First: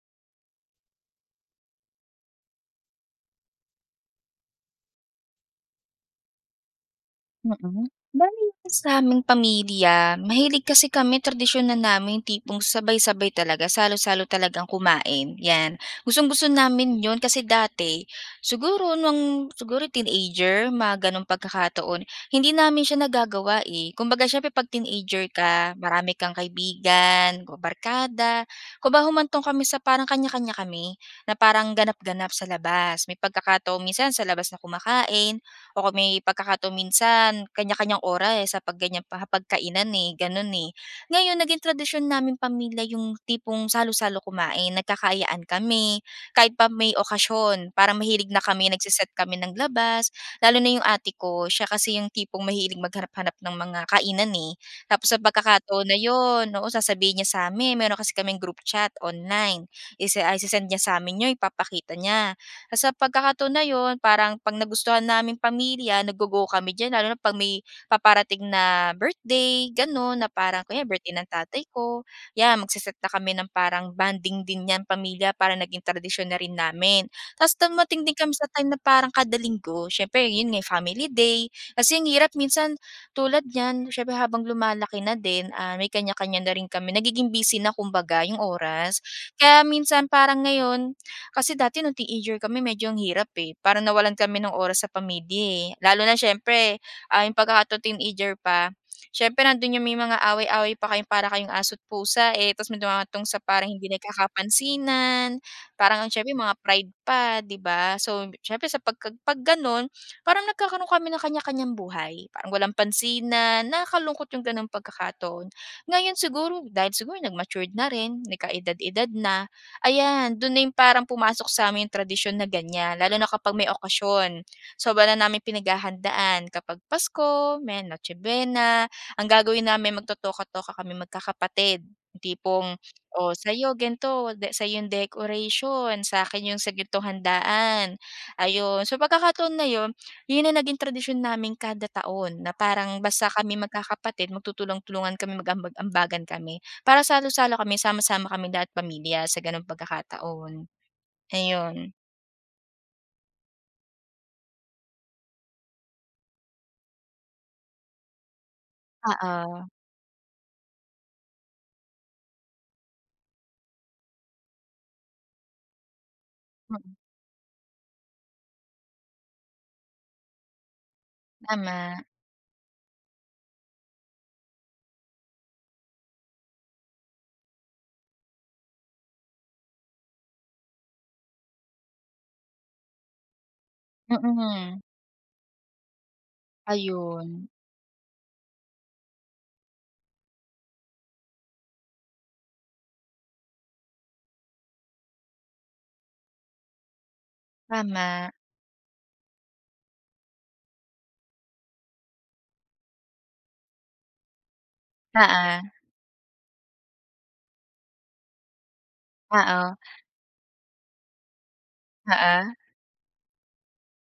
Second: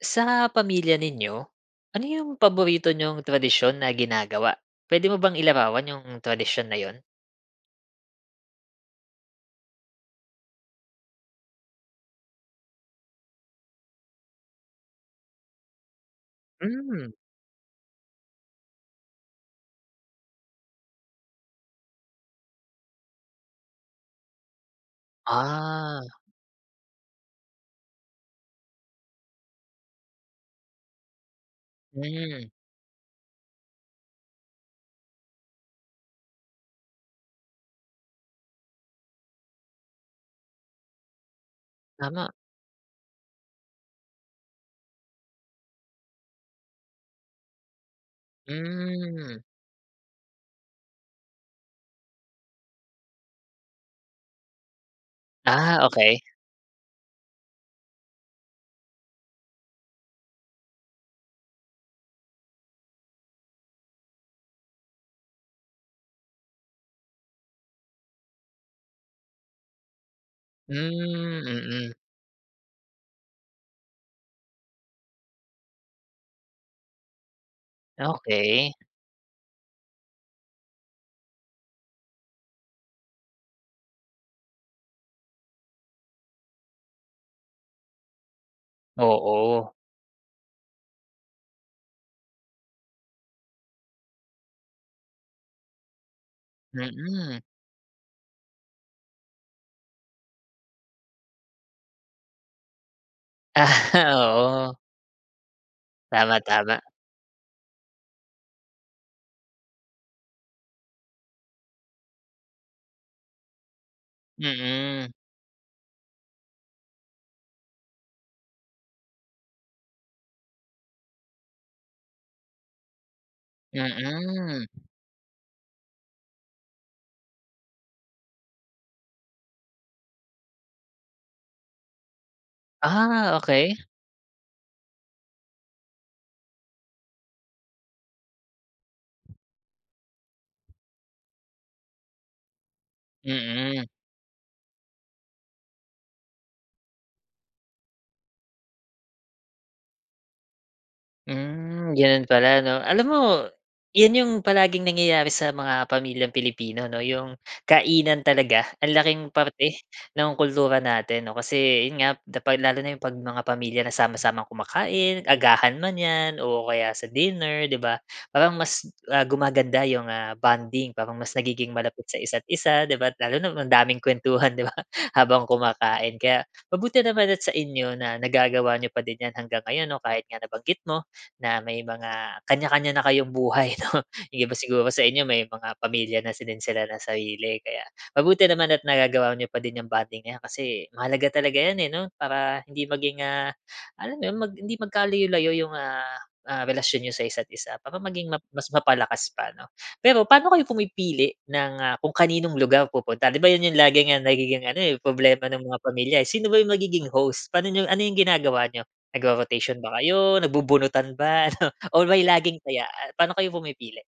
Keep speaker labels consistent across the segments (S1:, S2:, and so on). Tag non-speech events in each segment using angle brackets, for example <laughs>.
S1: Sa pamilya ninyo, ano yung paborito niyong tradisyon na ginagawa, pwede mo bang ilarawan yung tradisyon na yun?
S2: Mm. Bale sa aming pamilya mahilig kasi kami tradisyon na namin tipong sabay-sabay talaga, salo-salo talagang kumain 'yan. Gustong-gusto namin
S1: Hmm.
S2: 'yon kasi dati siguro nung siguro teenager mga gano'ng pagkakataon, hindi namin siya nagagawa eh. Kumbaga siyempre 'pag teenager ka,
S1: Ah.
S2: marami kang kaibigan o barkada. Kumbaga humantong kami sa parang kanya-kanya kami, na parang ganap-ganap sa
S1: Hmm.
S2: labas. May pagkakataon minsan sa labas na kumakain o kung may pagkakataon minsan kanya-kanyang oras sa 'pag ganyang hapagkainan, eh, ganun, eh. Ngayon naging tradisyon
S1: Tama.
S2: naming pamilya yung tipong salo-salo kumain nagkakaayaan kami kahit pa may okasyon para mahilig na kami nagse-set kami
S1: Mm.
S2: ng labas, lalo na yung ate ko siya kasi yung tipong mahilig maghanap-hanap ng mga kainan eh. Tapos sa
S1: Ah
S2: pagkakataon na
S1: okey.
S2: yun, oo sasabihin niya sa amin. Meron kasi kaming group chat online ise ah, ise-send niya sa amin yun, ipapakita niya. Sa pagkakataon na yun, parang 'pag nagustuhan naming pamilya naggo-go kami diyan lalo na 'pag may paparating na birthday gano'n na parang kunwari birthday ng
S1: Hmm,
S2: tatay
S1: mm.
S2: ko, yan magse-set na kami ng parang bonding din 'yan pamilya para naging tradisyon na rin namin. Tas dumating din kami sa
S1: Okey.
S2: time na parang kada Linggo, siyempre yun nga family day kasi ang hirap minsan tulad niyan siyempre habang lumalaki na din, ah, may kanya-kanya na rin kami nagiging busy na kumbaga yung oras. Kaya,
S1: Oo.
S2: minsan parang ngayon kasi dati noong teenager kami medyo ang hirap eh, parang nawalan kami ng oras sa pamilya eh, lalo na siyempre, ah, yung
S1: Mm.
S2: pagka tu teenager pa. Siyempre nandoon yung may mga away-away pa kayo para kayong aso't pusa eh, tas mayrong humahantong sa parang hindi
S1: Aha, oo.
S2: nagkakapansinan parang ang siyempre
S1: Tama,
S2: mga
S1: tama.
S2: pride pa, 'di ba. So, siyempre sa 'pagka 'pag gano'n parang nagkakaroon kami ng kanya-kanyang buhay, parang walang pansinan, nakakalungkot yung gano'n
S1: Mm.
S2: pagkakataon. Ngayon siguro dahil siguro nag-matured na rin nagkaedad-edad na, ayan do'n na yung parang pumasok sa amin yung tradisyon na ganyan lalo na kapag may okasyon.
S1: Mm.
S2: Sobra na naming pinaghahandaan kapag Pasko, may Noche buena. Ang gagawin namin magtotoka-toka kaming magkakapatid, yung tipong o
S1: Ah,
S2: sa'yo
S1: okey.
S2: gan'to, sa'yo yung decoration, sa akin yung sa gan'tong handaan, ayun. Sa pagkakataon na 'yon yun ang naging tradisyon namin kada taon na parang basta kami
S1: Mm.
S2: magkakapatid magtutulong-tulungan kami mag-aambag-ambagan kami para salo-salo kami, sama-sama kaming lahat pamilya sa gano'ng pagkakataon. Ayun.
S1: Hmm, ganun pala 'no. Alam mo, 'yan yung palaging nangyayari sa mga pamilyang Pilipino 'no, yung kainan talaga ang laking
S2: Oo.
S1: parte ng kultura natin 'no, kasi yun nga da pag lalo na yung 'pag mga pamilya na sama-samang kumakain agahan man 'yan o kaya
S2: Mm.
S1: sa dinner, 'di ba. Parang mas, ah, gumaganda 'yong bonding, parang mas nagiging
S2: Tama.
S1: malapit isa't-isa, 'di ba. Lalo na ang daming kuwentuhan, 'di ba, habang kumakain. Kaya mabuti naman at sa inyo na nagagawa n'yo pa din 'yan hanggang ngayon 'no, kahit nga nabanggit mo na may mga kanya-kanya na kayong buhay 'no. Hindi ba
S2: Mm.
S1: siguro sa inyo may mga pamilya na si din sila ng
S2: Ayun.
S1: sarili. Kaya, mabuti naman at nagagawa n'yo pa din 'yong bonding na 'yan kasi mahalaga talaga 'yan eh 'no, para hindi maging, ah, alam mo yun, mag hindi magkalayo-layo yung, ah, ah, relasyon niyo sa isa't isa, para maging
S2: Tama.
S1: map mas mapalakas pa ano. Pero paano kayo pumipili ng, ah, kung kaninong lugar pupunta 'di ba 'yon 'yong laging nagiging ano eh problema ng
S2: Oo.
S1: mga pamilya? Sino ba 'yong magiging host, paano 'yong ano 'yong ginagawa n'yo nagro-rotation
S2: Oo.
S1: ba kayo, nagbubunutan ba, ano? Or may
S2: Oo.
S1: laging taya, paano kayo pumipili?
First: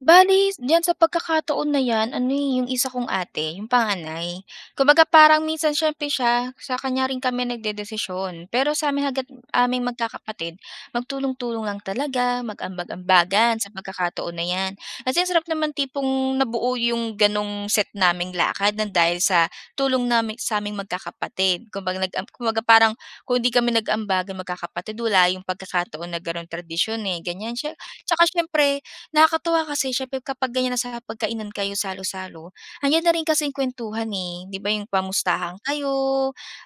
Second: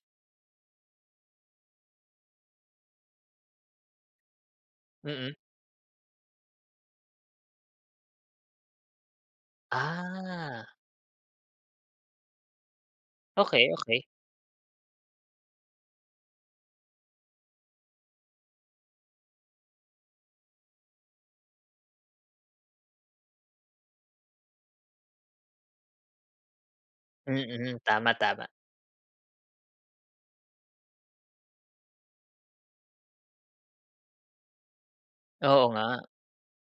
S2: Bale diyan sa pagkakataon na 'yan ano eh, yung isa kong ate yung panganay, kumbaga
S1: Mm.
S2: parang minsan siyempre siya sa kanya rin kami nagdedesisyon. Pero sa'min hangga't aming magkakapatid
S1: Ah.
S2: magtulong-tulong lang talaga mag-ambag-ambagan
S1: Okey,
S2: sa
S1: okey.
S2: pagkakataon na 'yan. Kasi ang sarap naman tipong nabuo yung gano'ng set naming lakad ng dahil sa tulong naming sa'ming magkakapatid. Kumbaga nag am kumbaga parang kung 'di kami nag-ambagan magkakapatid wala yung pagkakataon na gano'n tradisyon eh, ganyan. Siye
S1: Mm, tama,
S2: tsaka
S1: tama.
S2: siyempre nakakatuwa kasi siyempre kapag ganyan na sa hapagkainan kayo salo-salo, nandiyan na rin kasing kuwentuhan eh. 'Di ba yung kamustahan
S1: Oo
S2: kayo
S1: nga.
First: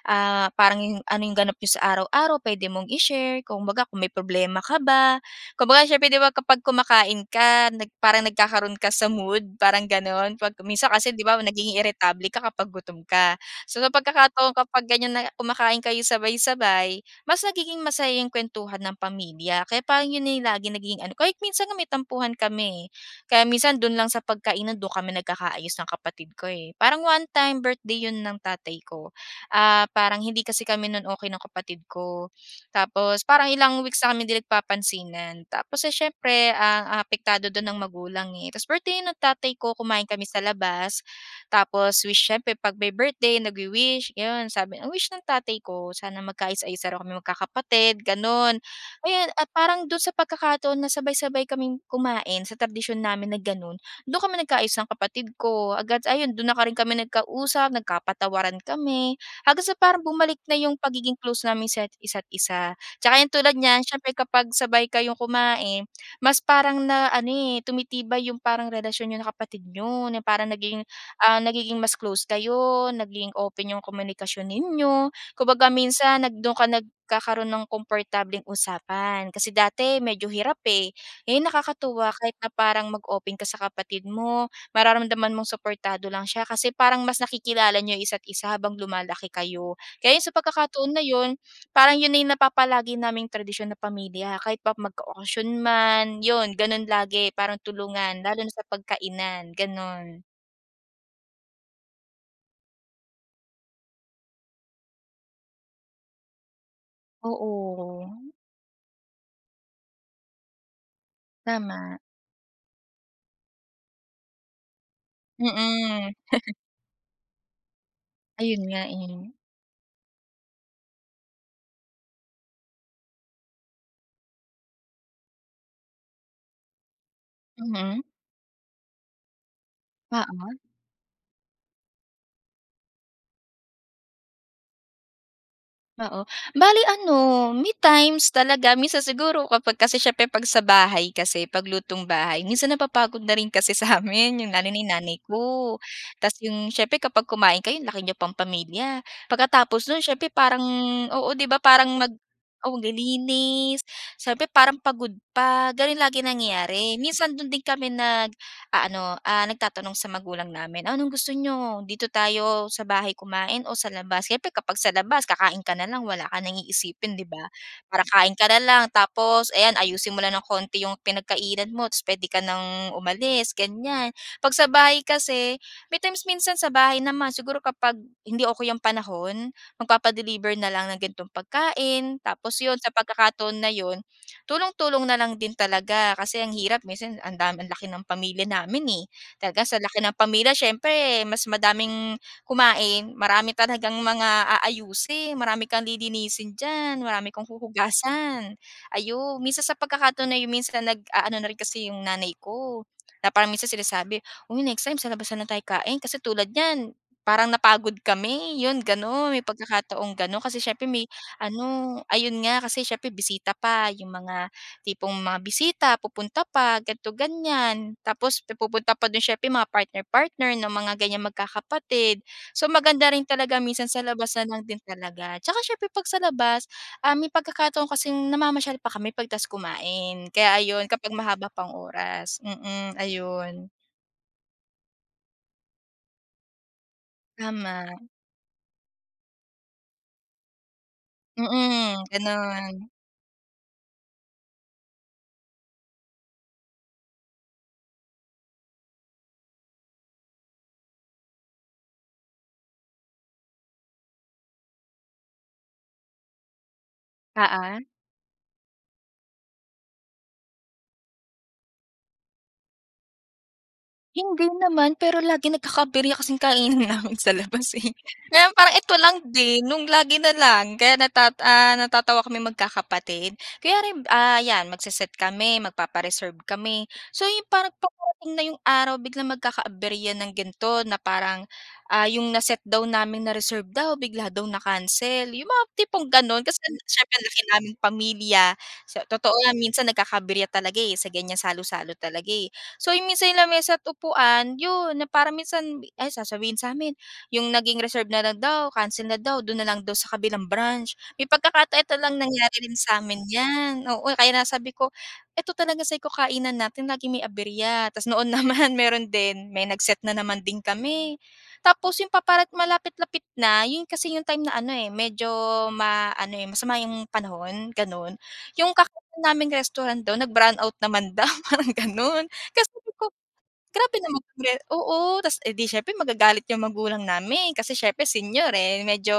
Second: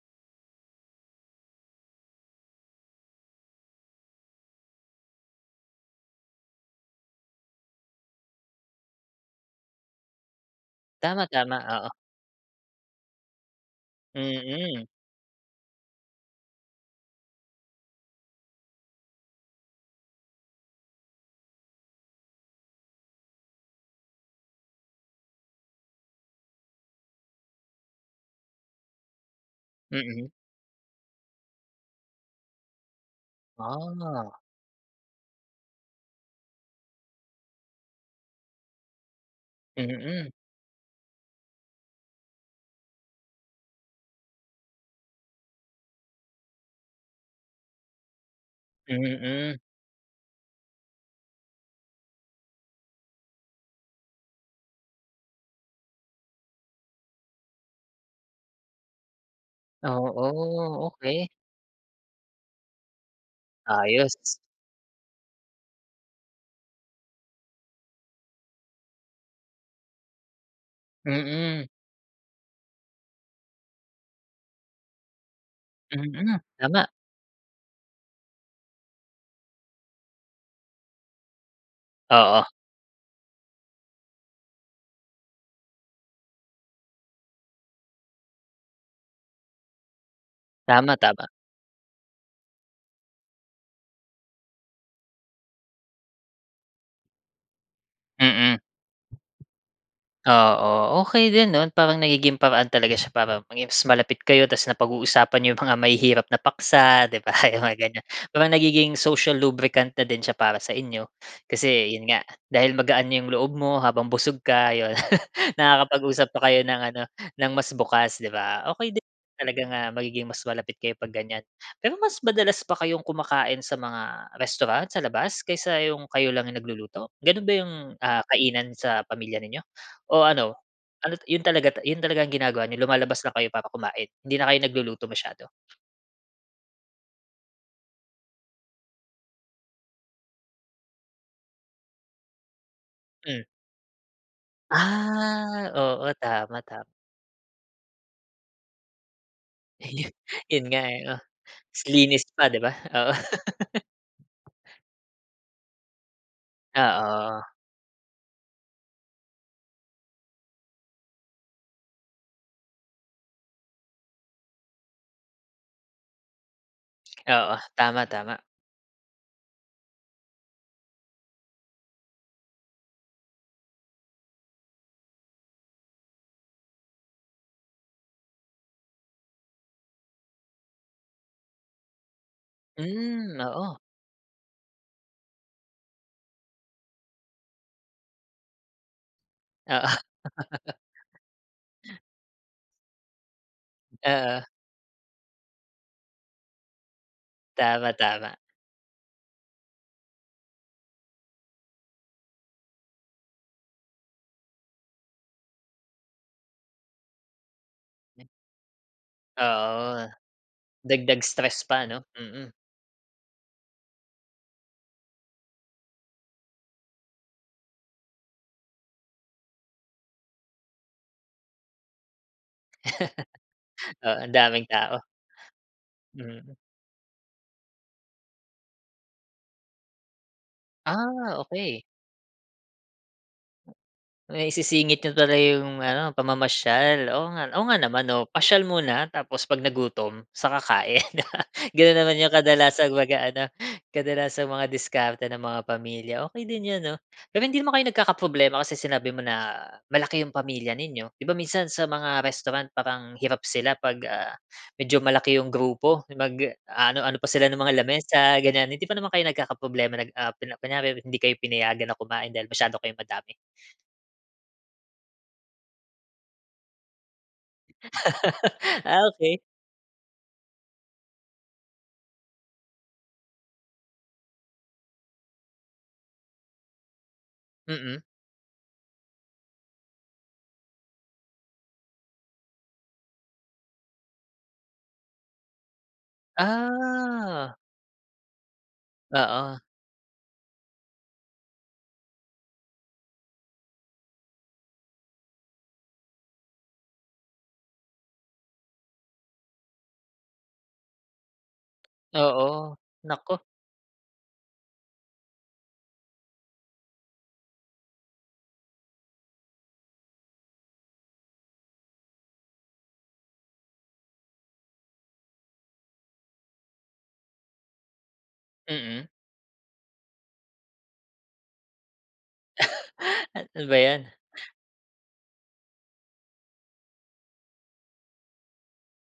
S2: ah, parang yung, ano yung ganap n'yo sa araw-araw puwede mong i-share. Kumbaga kung may problema ka ba, kumbaga siyempre kapag kumakain ka nag parang nagkakaroon ka sa mood parang gano'n. 'Pag minsan kasi 'di
S1: Tama,
S2: ba
S1: tama,
S2: nagiging
S1: oo.
S2: iritable ka kapag gutom ka. So sa pagkakataon kapag
S1: Mm.
S2: ganyan na kumakain kayo sabay-sabay, mas nagiging masaya yung kuwentuhan ng pamilya kaya parang yun na lagi nagiging ano ko. Kahit minsan may tampuhan kami eh. Kaya minsan dun lang sa pagkainan do'n kami nagkakaayos ng kapatid ko eh. Parang one time birthday 'yon ng tatay ko, ah, parang
S1: Mm.
S2: hindi kasi kami no'n okey ng kapatid ko. Tapos parang ilang weeks na kami
S1: Ah.
S2: hindi nagpapansinan, tapos, eh, siyempre, ah, ang apektado dun ang magulang eh, tapos birthday no'n ng tatay ko kumain kami
S1: Mm.
S2: sa labas. Tapos wish siyempre 'pag may birthday nagwi-wish yun sabi. Ang wish ng tatay ko sana magkaayos-ayos daw kaming magkakapatid, gano'n. Ayun, at
S1: Mm.
S2: parang do'n sa pagkakataon na sabay-sabay kaming kumain sa tradisyon namin na gano'n, do'n kami nagkaayos ng kapatid ko, agad ayun do'n na rin kami nagka-usap nagkapatawaran kami. Hanggang sa parang bumalik na yung
S1: Oo,
S2: pagiging
S1: okey.
S2: close namin sa isa't isa. Tsaka ayan tulad niyan
S1: Ayos.
S2: siyempre kapag sabay kayong kumain mas parang na ano eh, tumitibay yung parang relasyon niyo ng kapatid niyo, parang nagiging, ah,
S1: Mm.
S2: nagiging mas close kayo, nagiging open yung komunikasyon ninyo. Kumbaga minsan nag
S1: Mm,
S2: do'n ka
S1: tama.
S2: nagkakaroon ng komportableng usapan. Kasi dati medyo hirap eh, ngayon nakakatuwa kahit
S1: Oo.
S2: na parang mag-open ka sa kapatid mo mararamdaman mong suportado lang siya kasi parang mas nakikilala niyo isa't isa habang lumalaki kayo. Kaya 'yon, sa pagkakataon
S1: Tama,
S2: na
S1: tama.
S2: yun, parang yun na yung napapalagi naming tradisyon na pamilya kahit pa magka-okasyon man, yun gano'n lagi parang tulungan lalo na
S1: Mm.
S2: sa 'pag kainan, gano'n.
S1: Oo, okey din 'no. Parang nagiging paraan talaga siya para maging mas malapit kayo tas napag-uusapan n'yo 'yong mga mahihirap na paksa 'di ba mga ganyan
S2: Oo.
S1: parang nagiging social lubricant na din siya para sa inyo. Kasi
S2: Tama.
S1: 'yon nga dahil magaan na 'yong loob mo habang busog ka, ayun, <laughs>
S2: Mm.
S1: nakakapag-usap pa
S2: <chuckles>
S1: kayo ng ano, ng mas bukas, 'di
S2: Ayun
S1: ba.
S2: nga
S1: Okey din
S2: eh.
S1: talaga nga magiging mas malapit kayo 'pag ganyan. Pero mas madalas ba kayong kumakain sa mga restaurant, sa labas kaysa yung kayo lang yung nagluluto, gano'n ba yung,
S2: Mm.
S1: ah, kainan sa pamilya ninyo? O
S2: Oo.
S1: ano, ano't 'yon talaga, yun talaga ang ginagawa ninyo lumalabas lang kayo para kumain, hindi na kayo nagluluto masyado?
S2: Oo, bale ano may times talaga minsan siguro kapag kasi siyempre 'pag sa bahay kasi paglutong bahay minsan napapagod na
S1: Mm.
S2: rin kasi sa amin, yung lalo na yung nanay
S1: Ah,
S2: ko.
S1: oo,
S2: Tas
S1: tama,
S2: yung
S1: tama.
S2: siyempre kapag kumain kayo anlaki niyong pang pamilya. Pagkatapos nun,
S1: Ayu
S2: siyempre
S1: yun
S2: parang
S1: nga eh, oh,
S2: oo, 'di ba
S1: tas
S2: parang mag
S1: linis pa, 'di ba? Oo.
S2: maglilinis
S1: <laughs>
S2: siyempre parang pagod pa, gano'n lagi nangyayari. Minsan
S1: Oo.
S2: do'n din kami nag-aano ah, nagtatanong sa magulang namin, "Anong gusto n'yo, dito tayo sa bahay kumain o sa labas?" Siyempre kapag sa labas kakain ka na lang, wala ka nang iisipin, 'di ba,
S1: Oo. Tama,
S2: para kain
S1: tama.
S2: ka na lang tapos ayan ayusin mo lang ng konti yung pinagkainan mo tapos puwede ka nang umalis ganyan. 'Pag sa bahay kasi may times minsan sa bahay naman siguro kapag hindi okey yung panahon magpapa-deliver na lang ng gan'tong pagkain, tapos 'yon sa
S1: Hmm,
S2: pagkakataon na
S1: oo.
S2: 'yon, tulong-tulong na lang din talaga. Kasi ang hirap minsan ang dami, ang laki ng pamilya namin eh. Talaga sa
S1: Oo.
S2: laki ng pamilya,
S1: <laughs>
S2: siyempre mas madaming kumain, marami talagang
S1: Oo.
S2: mga aayusin, marami kang lilinisin diyan, marami kang
S1: Tama, tama.
S2: huhugasan, ayun. Minsan sa pagkakataon na yung minsan nag-aano na rin kasi yung nanay ko na parang minsan sinasabi, "Uy next time sa labas na lang tayo kain", kasi tulad niyan parang napagod kami 'yon gano'n. May
S1: Oo.
S2: pagkakataong gano'n kasi siyempre may
S1: Dagdag stress pa
S2: ano,
S1: ano,
S2: ayun
S1: mm.
S2: nga kasi siyempre bisita pa yung mga tipong mga bisita pupunta pa ganito, ganyan. Tapos pupunta pa do'n siyempre mga partner-partner ng mga ganyang magkakapatid. So maganda rin talaga minsan
S1: <laughs>
S2: sa
S1: Oo ang
S2: labas na
S1: daming
S2: lang din
S1: tao.
S2: talaga at saka siyempre 'pag sa
S1: Mm.
S2: labas, ah, may pagkakataon kasing namamasyal pa kami pagkatapos kumain. Kaya ayun kapag
S1: Ah,
S2: mahaba pang
S1: okey.
S2: oras, mm ayun.
S1: Maisisingit niyo pala 'yong ano pamamasyal, oo nga, oo nga
S2: Tama.
S1: naman. Oo pasyal muna, tapos 'pag nagutom, sa kakain. <laughs> Gano'n
S2: Mm,
S1: naman 'yong
S2: gano'n.
S1: kadalasang mag-aano, kadalasang mga diskarte ng mga pamilya. Okey din 'yan 'no, pero hindi naman kayo nagkakaproblema kasi sinabi mo na malaki 'yong pamilya ninyo, 'di ba minsan sa mga restaurant parang hirap sila 'pag, ah, medyo malaki 'yong grupo, mag aano ano pa sila ng mga
S2: Oo?
S1: lamis sa ganyan. Hindi pa naman kayo nagkakaproblema nag ah apel kunyari hindi kayo pinayagan na kumain dahil masyado kayong madami?
S2: Hindi naman pero lagi nagkaka-aberya kasing kainan namin sa labas eh. Ngayon, parang ito
S1: Ah,
S2: lang
S1: okey.
S2: din, nung lagi na lang, kaya natat ah, natatawa kami magkakapatid. Kaya rin, ah yan, magse-set kami, magpapa-reserve kami. So, yung parang
S1: Mm.
S2: paparating na yung araw, biglang magkaka-aberya ng gan'to na parang, ah, yung na-set daw namin, na-reserve daw, bigla daw na-cancel. Yung mga tipong ganon kasi siyempre ang laki
S1: Ah.
S2: naming pamilya. Sa totoo nga,
S1: Oo.
S2: minsan nagkaka-aberya talaga eh, sa ganyan salo-salo talaga eh. So, yung minsan lamesa't upuan, 'yon, na parang minsan, ay sasabihin sa amin yung naging reserve na lang daw, cancel na daw, do'n na lang daw sa kabilang branch. May pagkakata eto lang nangyari rin
S1: Oo.
S2: samin
S1: Naku.
S2: 'yan, oo, kaya nga sabi ko, ito talaga sabi ko, "Kainan natin laging may aberya." Tapos noon naman, meron din. May nag-set na naman din kami. Tapos yung paparat malapit-lapit na, yun kasi yung time na ano eh, medyo, ma ano eh, masama yung panahon, ganon. Yung
S1: Mm.
S2: kakainan naming restaurant do'n, nag-brownout naman daw, parang ganon. Kaya sabi ko,
S1: Ano ba
S2: "Grabe
S1: 'yan?
S2: naman re oo, tapos edi siyempre magagalit yung magulang namin, kasi siyempre senior eh medyo,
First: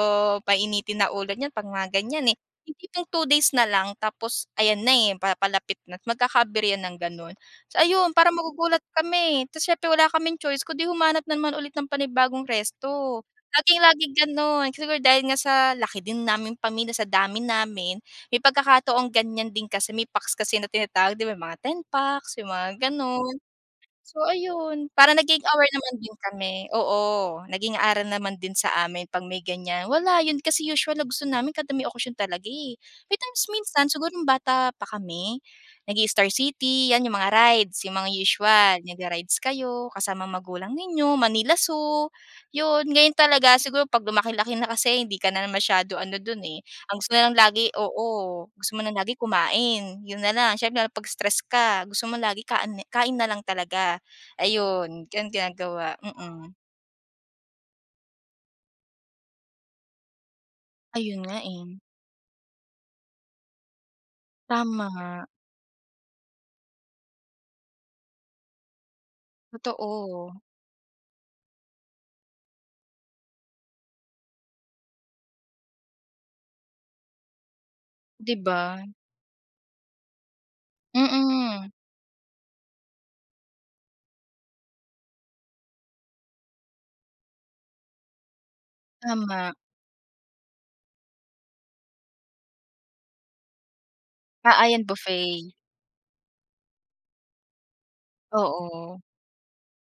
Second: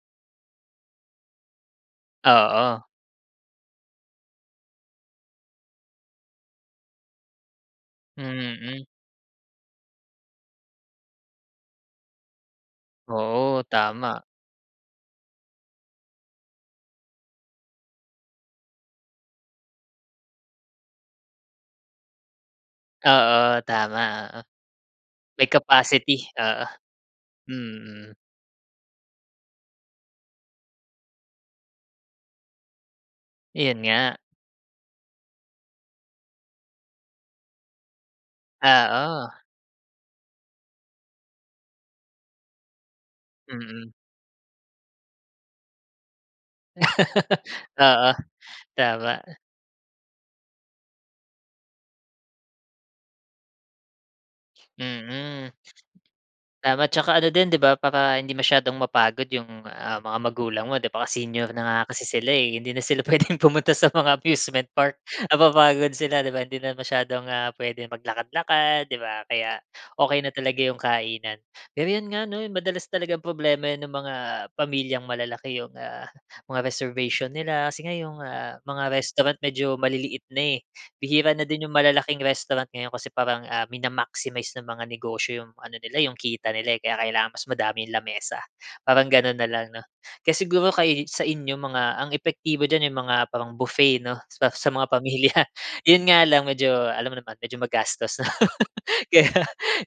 S2: painitin na ulo niyan 'pag mga ganyan eh. Yung
S1: Oo.
S2: tipong two days na lang, tapos ayan na eh, papalapit na't magkaka-aberya ng ganon. So, ayon parang magugulat
S1: Mm.
S2: kami. Tapos siyempre, wala kaming choice kung 'di humanap na naman ulit ng panibagong resto.
S1: Oo,
S2: Lagi-laging
S1: tama.
S2: ganon. Siguro dahil nga sa laki din naming pamilya, sa dami namin, may pagkakataong ganyan din kasi, may packs kasi na tinatawag 'di ba, mga ten packs, yung mga ganon.
S1: Oo. Tama,
S2: So,
S1: oo.
S2: ayon, parang naging
S1: May
S2: aware naman din
S1: capacity,
S2: kami,
S1: oo.
S2: oo, naging aral
S1: Mm.
S2: naman din sa amin, 'pag may ganyan. Wala, 'yon kasi usual na gusto namin kada may okasyon talaga eh. May times
S1: 'Yon
S2: minsan, siguro
S1: nga.
S2: nung bata pa kami, nag-i-Star City, 'yan, yung mga rides, yung mga usual,
S1: Oo.
S2: nagra-rides kayo kasama magulang ninyo, Manila Zoo, 'yon. Ngayon talaga
S1: Mm.
S2: siguro, 'pag lumaki-laki na kasi hindi ka na masyado ano don eh. Ang gusto mo na lang lagi oo,
S1: Oo,
S2: gusto mo na
S1: tama.
S2: lagi kumain, 'yon na lang. Siyempre lalo 'pag stress ka, gusto mo lagi kaan kain na lang talaga. Ayon, ganon
S1: Mm.
S2: ginagawa, mm.
S1: Tama, tsaka ano din 'di ba, para hindi masyadong mapagod yung, ah, mga magulang mo 'di ba, kasi
S2: Ayon nga
S1: senior na
S2: eh.
S1: nga kasi sila eh. Hindi na sila puwedeng pumunta sa mga amusement park,
S2: Tama.
S1: napapagod sila 'di ba? Hindi na masyadong, ah, puwedeng maglakad-lakad 'di ba. Kaya okey na
S2: Totoo.
S1: talaga yung kainan. Ganyan nga 'no, madalas talagang problema 'yan ng mga, pamilyang malalaki yung, ah, mga reservation nila. Kasi nga yung,
S2: 'Di
S1: ah,
S2: ba?
S1: mga restaurant medyo maliliit na eh. Bihira na din
S2: Mm.
S1: yung malalaking restaurant ngayon kasi parang, ah, mina-maximize ng mga negosyo yung ano nila eh, yung kita nila eh. Kaya kailangan mas madaming lamesa, parang gano'n na
S2: Tama.
S1: lang 'no. Kaya siguro kay sa inyo mga ang epektibo diyan, yung mga parang buffet 'no, sa
S2: Ah,
S1: sa
S2: ayan
S1: mga pamilya.
S2: buffet.
S1: Yun nga lang, medyo, alam mo naman, medyo magastos lang.
S2: Oo.
S1: Kaya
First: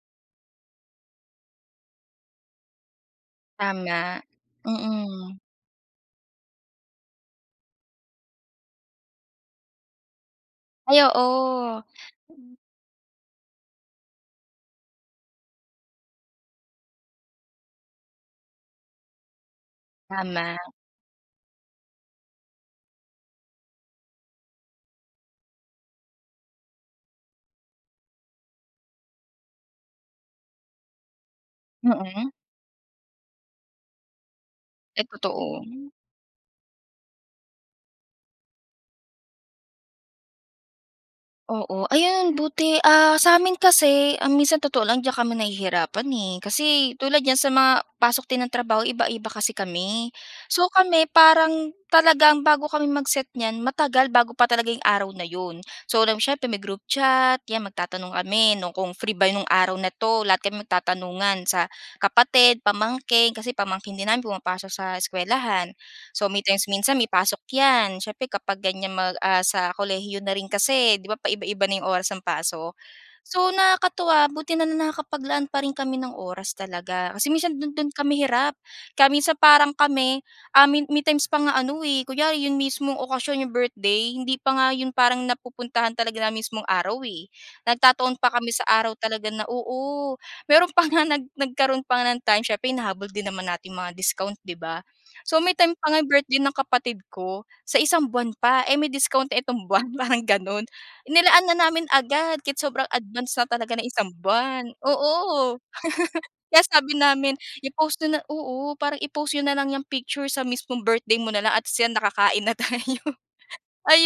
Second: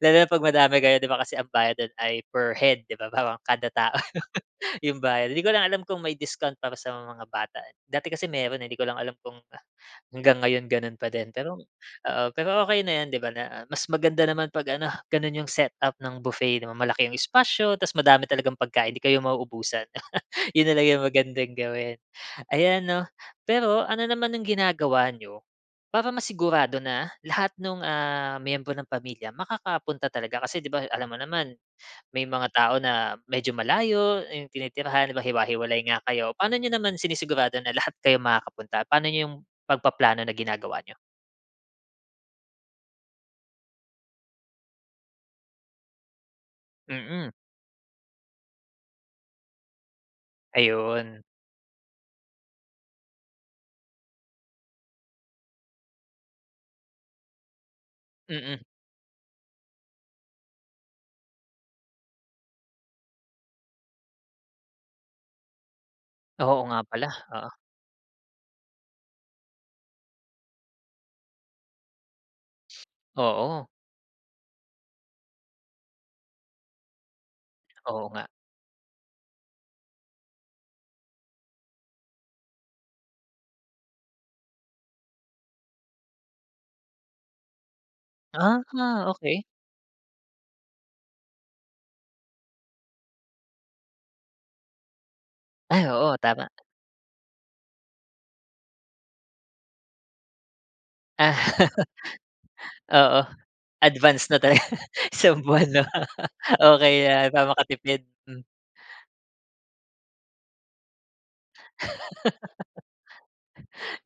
S1: lalo na 'pag madami kayo 'di ba. Kasi ang bayad do'n ay per head 'di ba, parang kada tao
S2: Tama.
S1: yung bayad.
S2: Mm.
S1: 'Di ko lang alam kung may discount para sa mga bata eh. Dati kasi meron eh, 'di ko lang alam kung hanggang ngayon gano'n
S2: Ay,
S1: pa din. Pero,
S2: oo.
S1: oo.
S2: <unintelligible>
S1: Pero okey na 'yan 'di ba na mas maganda naman 'pag ano, gano'n yung set-up ng buffet 'di ba. Malaki yung espasyo tapos madami talagang pagkain, 'di kayo mauubusan. <chuckles>
S2: Tama.
S1: 'Yon na lang yung magandang gawin, ayan 'no. Pero, ano naman ang ginagawa nyo, para masigurado na lahat nung, ah, miyembro ng pamilya, makakapunta talaga? Kasi 'di ba, alam mo naman, may
S2: Mm.
S1: mga tao na medyo malayo, yung
S2: Ay,
S1: tinitirahan 'di ba hiwa-hiwalay
S2: totoo.
S1: nga kayo. Paano n'yo naman sinisigurado na lahat kayo makakapunta? Paano n'yo yung pagpa-plano na ginagawa n'yo?
S2: Oo, ayan buti, ah, sa amin kasi, ah, minsan totoo lang diyan kami nahihirapan, eh, kasi tulad
S1: Mm.
S2: niyan sa mga pasok din ng trabaho iba-iba kasi kami. So, kami
S1: Ayun.
S2: parang talagang bago kami mag-set niyan matagal bago pa talaga 'yong araw na 'yon. So 'lam mo, siyempre may-group chat, 'yan magtatanong kami
S1: Mm.
S2: no'ng kung free ba nung araw na 'to? Lahat kami magtatanungan, sa kapatid, pamangkin, kasi pamangkin din namin pumapasok sa eskuwelahan. So may
S1: Oo
S2: times
S1: nga
S2: minsan
S1: pala,
S2: may pasok
S1: oo.
S2: 'yan, siyempre kapag ganyan mag ah, sa kolehiyo na rin kasi 'di ba paiba-iba na yung oras ng pasok. So
S1: Oo.
S2: nakakatuwa buti na nakakapaglaan pa rin kami ng oras talaga, kasi minsan do'n do'n
S1: Oo
S2: kami
S1: nga.
S2: hirap. Kaya minsan parang kami, ah, may may times pa nga ano eh, kunyari 'yong mismong okasyon 'yong birthday hindi pa nga 'yon, parang napupuntahan talaga ng mismong araw eh, nagtataon pa kami
S1: Ah,
S2: sa araw talaga
S1: okey.
S2: na oo. Mayro'n pa nga nag nagkaroon pa nga ng time siyempre hinahabol din naman natin mga discount 'di ba? So may time
S1: Ay,
S2: pa nga
S1: oo
S2: birthday
S1: tama.
S2: ng kapatid ko, sa isang buwan pa, eh, may discount itong buwan <chuckles> parang gano'n. Nilaan na namin agad, kahit sobrang
S1: Oo,
S2: advance na talaga ng isang
S1: advance na talaga.
S2: buwan,
S1: Isang
S2: oo.
S1: buwan 'no,
S2: <chuckles> Kaya
S1: okey
S2: sabi
S1: 'yan
S2: namin
S1: para makatipid.
S2: "I-post niyo na,
S1: Hmm.
S2: oo, parang i-post niyo na lang 'yang picture sa mismong birthday mo na lang at siya makakain na tayo,"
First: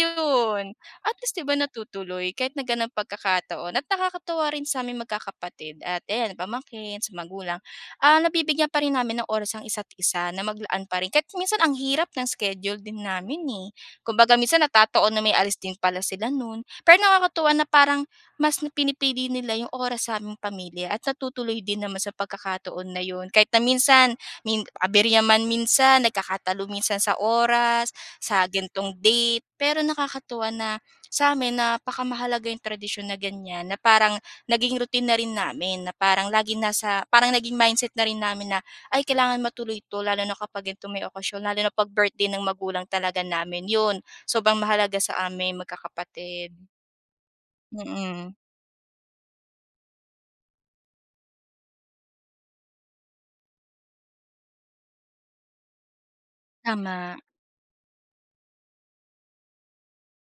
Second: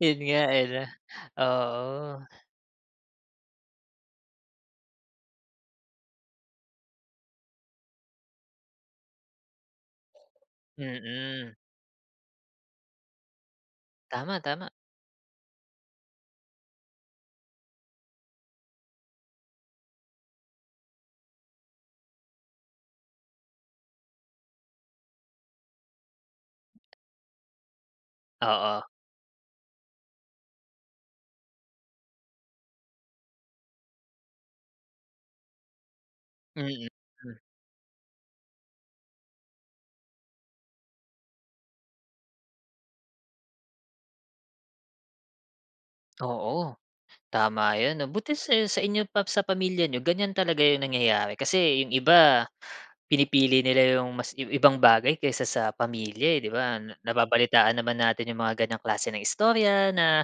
S1: Yun nga eh, 'no?
S2: At least 'di ba,
S1: Oo.
S2: natutuloy kahit na ganyang pagkakataon at nakakatuwa rin sa aming magkakapatid at ayan pamangkin sa magulang, ah, nabibigyan pa rin namin ng oras ang isa't-isa na maglaan pa rin. Kahit
S1: Mm.
S2: minsan ang hirap ng schedule din namin, eh. Kumbaga
S1: Tama,
S2: minsan
S1: tama.
S2: natataon na may alis din pala sila no'n. Pero nakakatuwa na parang mas pinipili nila 'yong oras sa aming pamilya at natutuloy din naman sa pagkakataon na 'yon. Kahit na minsan min abirya man minsan, nagkakatalo minsan sa oras, sa
S1: Oo.
S2: ganitong date, pero nakakatuwa na sa amin napaka mahalaga 'yong tradisyon na ganyan na parang naging routine na rin namin na parang laging
S1: Mm,
S2: nasa
S1: hmm.
S2: parang naging mindset na rin namin na ay kailangan matuloy ito, lalo na kapag gantong may okasyon lalo na pag birthday ng magulang talaga namin. 'Yon sobrang mahalaga sa amin magkakapatid.
S1: Oo, tama yun 'no.
S2: Mm.
S1: Buti sa sa inyo pa sa pamilya n'yo ganyan talaga yung nangyayari, kasi 'yong iba pinipili nila 'yong maski ibang bagay kaysa sa pamilya, eh. 'Di ba,
S2: Tama.
S1: nababalitaan naman natin 'yong mga ganyang klase ng istorya na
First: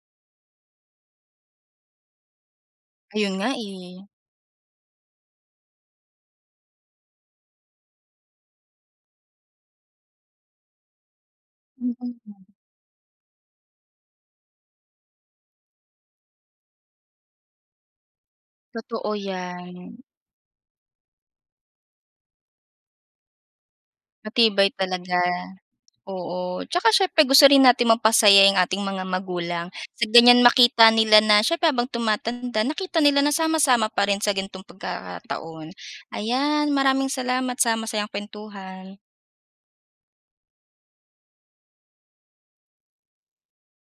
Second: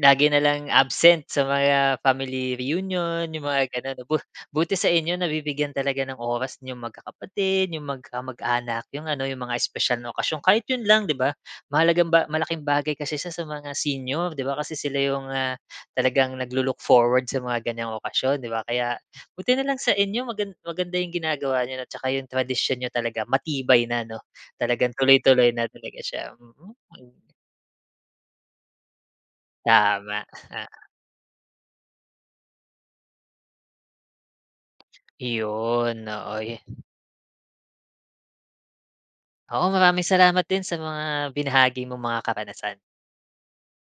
S1: lagi na lang absent sa mga family reunion,
S2: Ayun
S1: 'yong
S2: nga,
S1: mga gano'n.
S2: eh.
S1: Bu buti sa inyo nabibigyan talaga ng oras niyong magkakapatid, 'yong mag mag-anak, 'yong ano 'yong mga espesyal na okasyon kahit yun lang 'di ba? Mahalagang ba malaking bagay kasi siya sa mga senior 'di ba, kasi sila yung, ah, talagang naglo-look forward sa mga ganyang okasyon 'di ba? Kaya
S2: Totoo
S1: buti na lang sa
S2: 'yan.
S1: inyo magan maganda yung ginagawa n'yo 'no, 'tsaka yung tradisyon niyo talaga matibay na ano
S2: Matibay
S1: talagang
S2: talaga,
S1: tuloy-tuloy na talaga siya,
S2: oo. Tsaka
S1: mm.
S2: siyempre gusto rin natin mapasaya 'yong ating mga magulang sa
S1: Tama.
S2: ganyan
S1: <chuckles> Oo.
S2: makita nila na siyempre, habang tumatanda nakita nila na sama-sama pa rin sa ganitong pagkataon.
S1: Yun, oo eh.
S2: Ayan, maraming salamat sa masayang kuwentuhan.
S1: Oo ,maraming salamat din sa mga binahagi mong mga karanasan.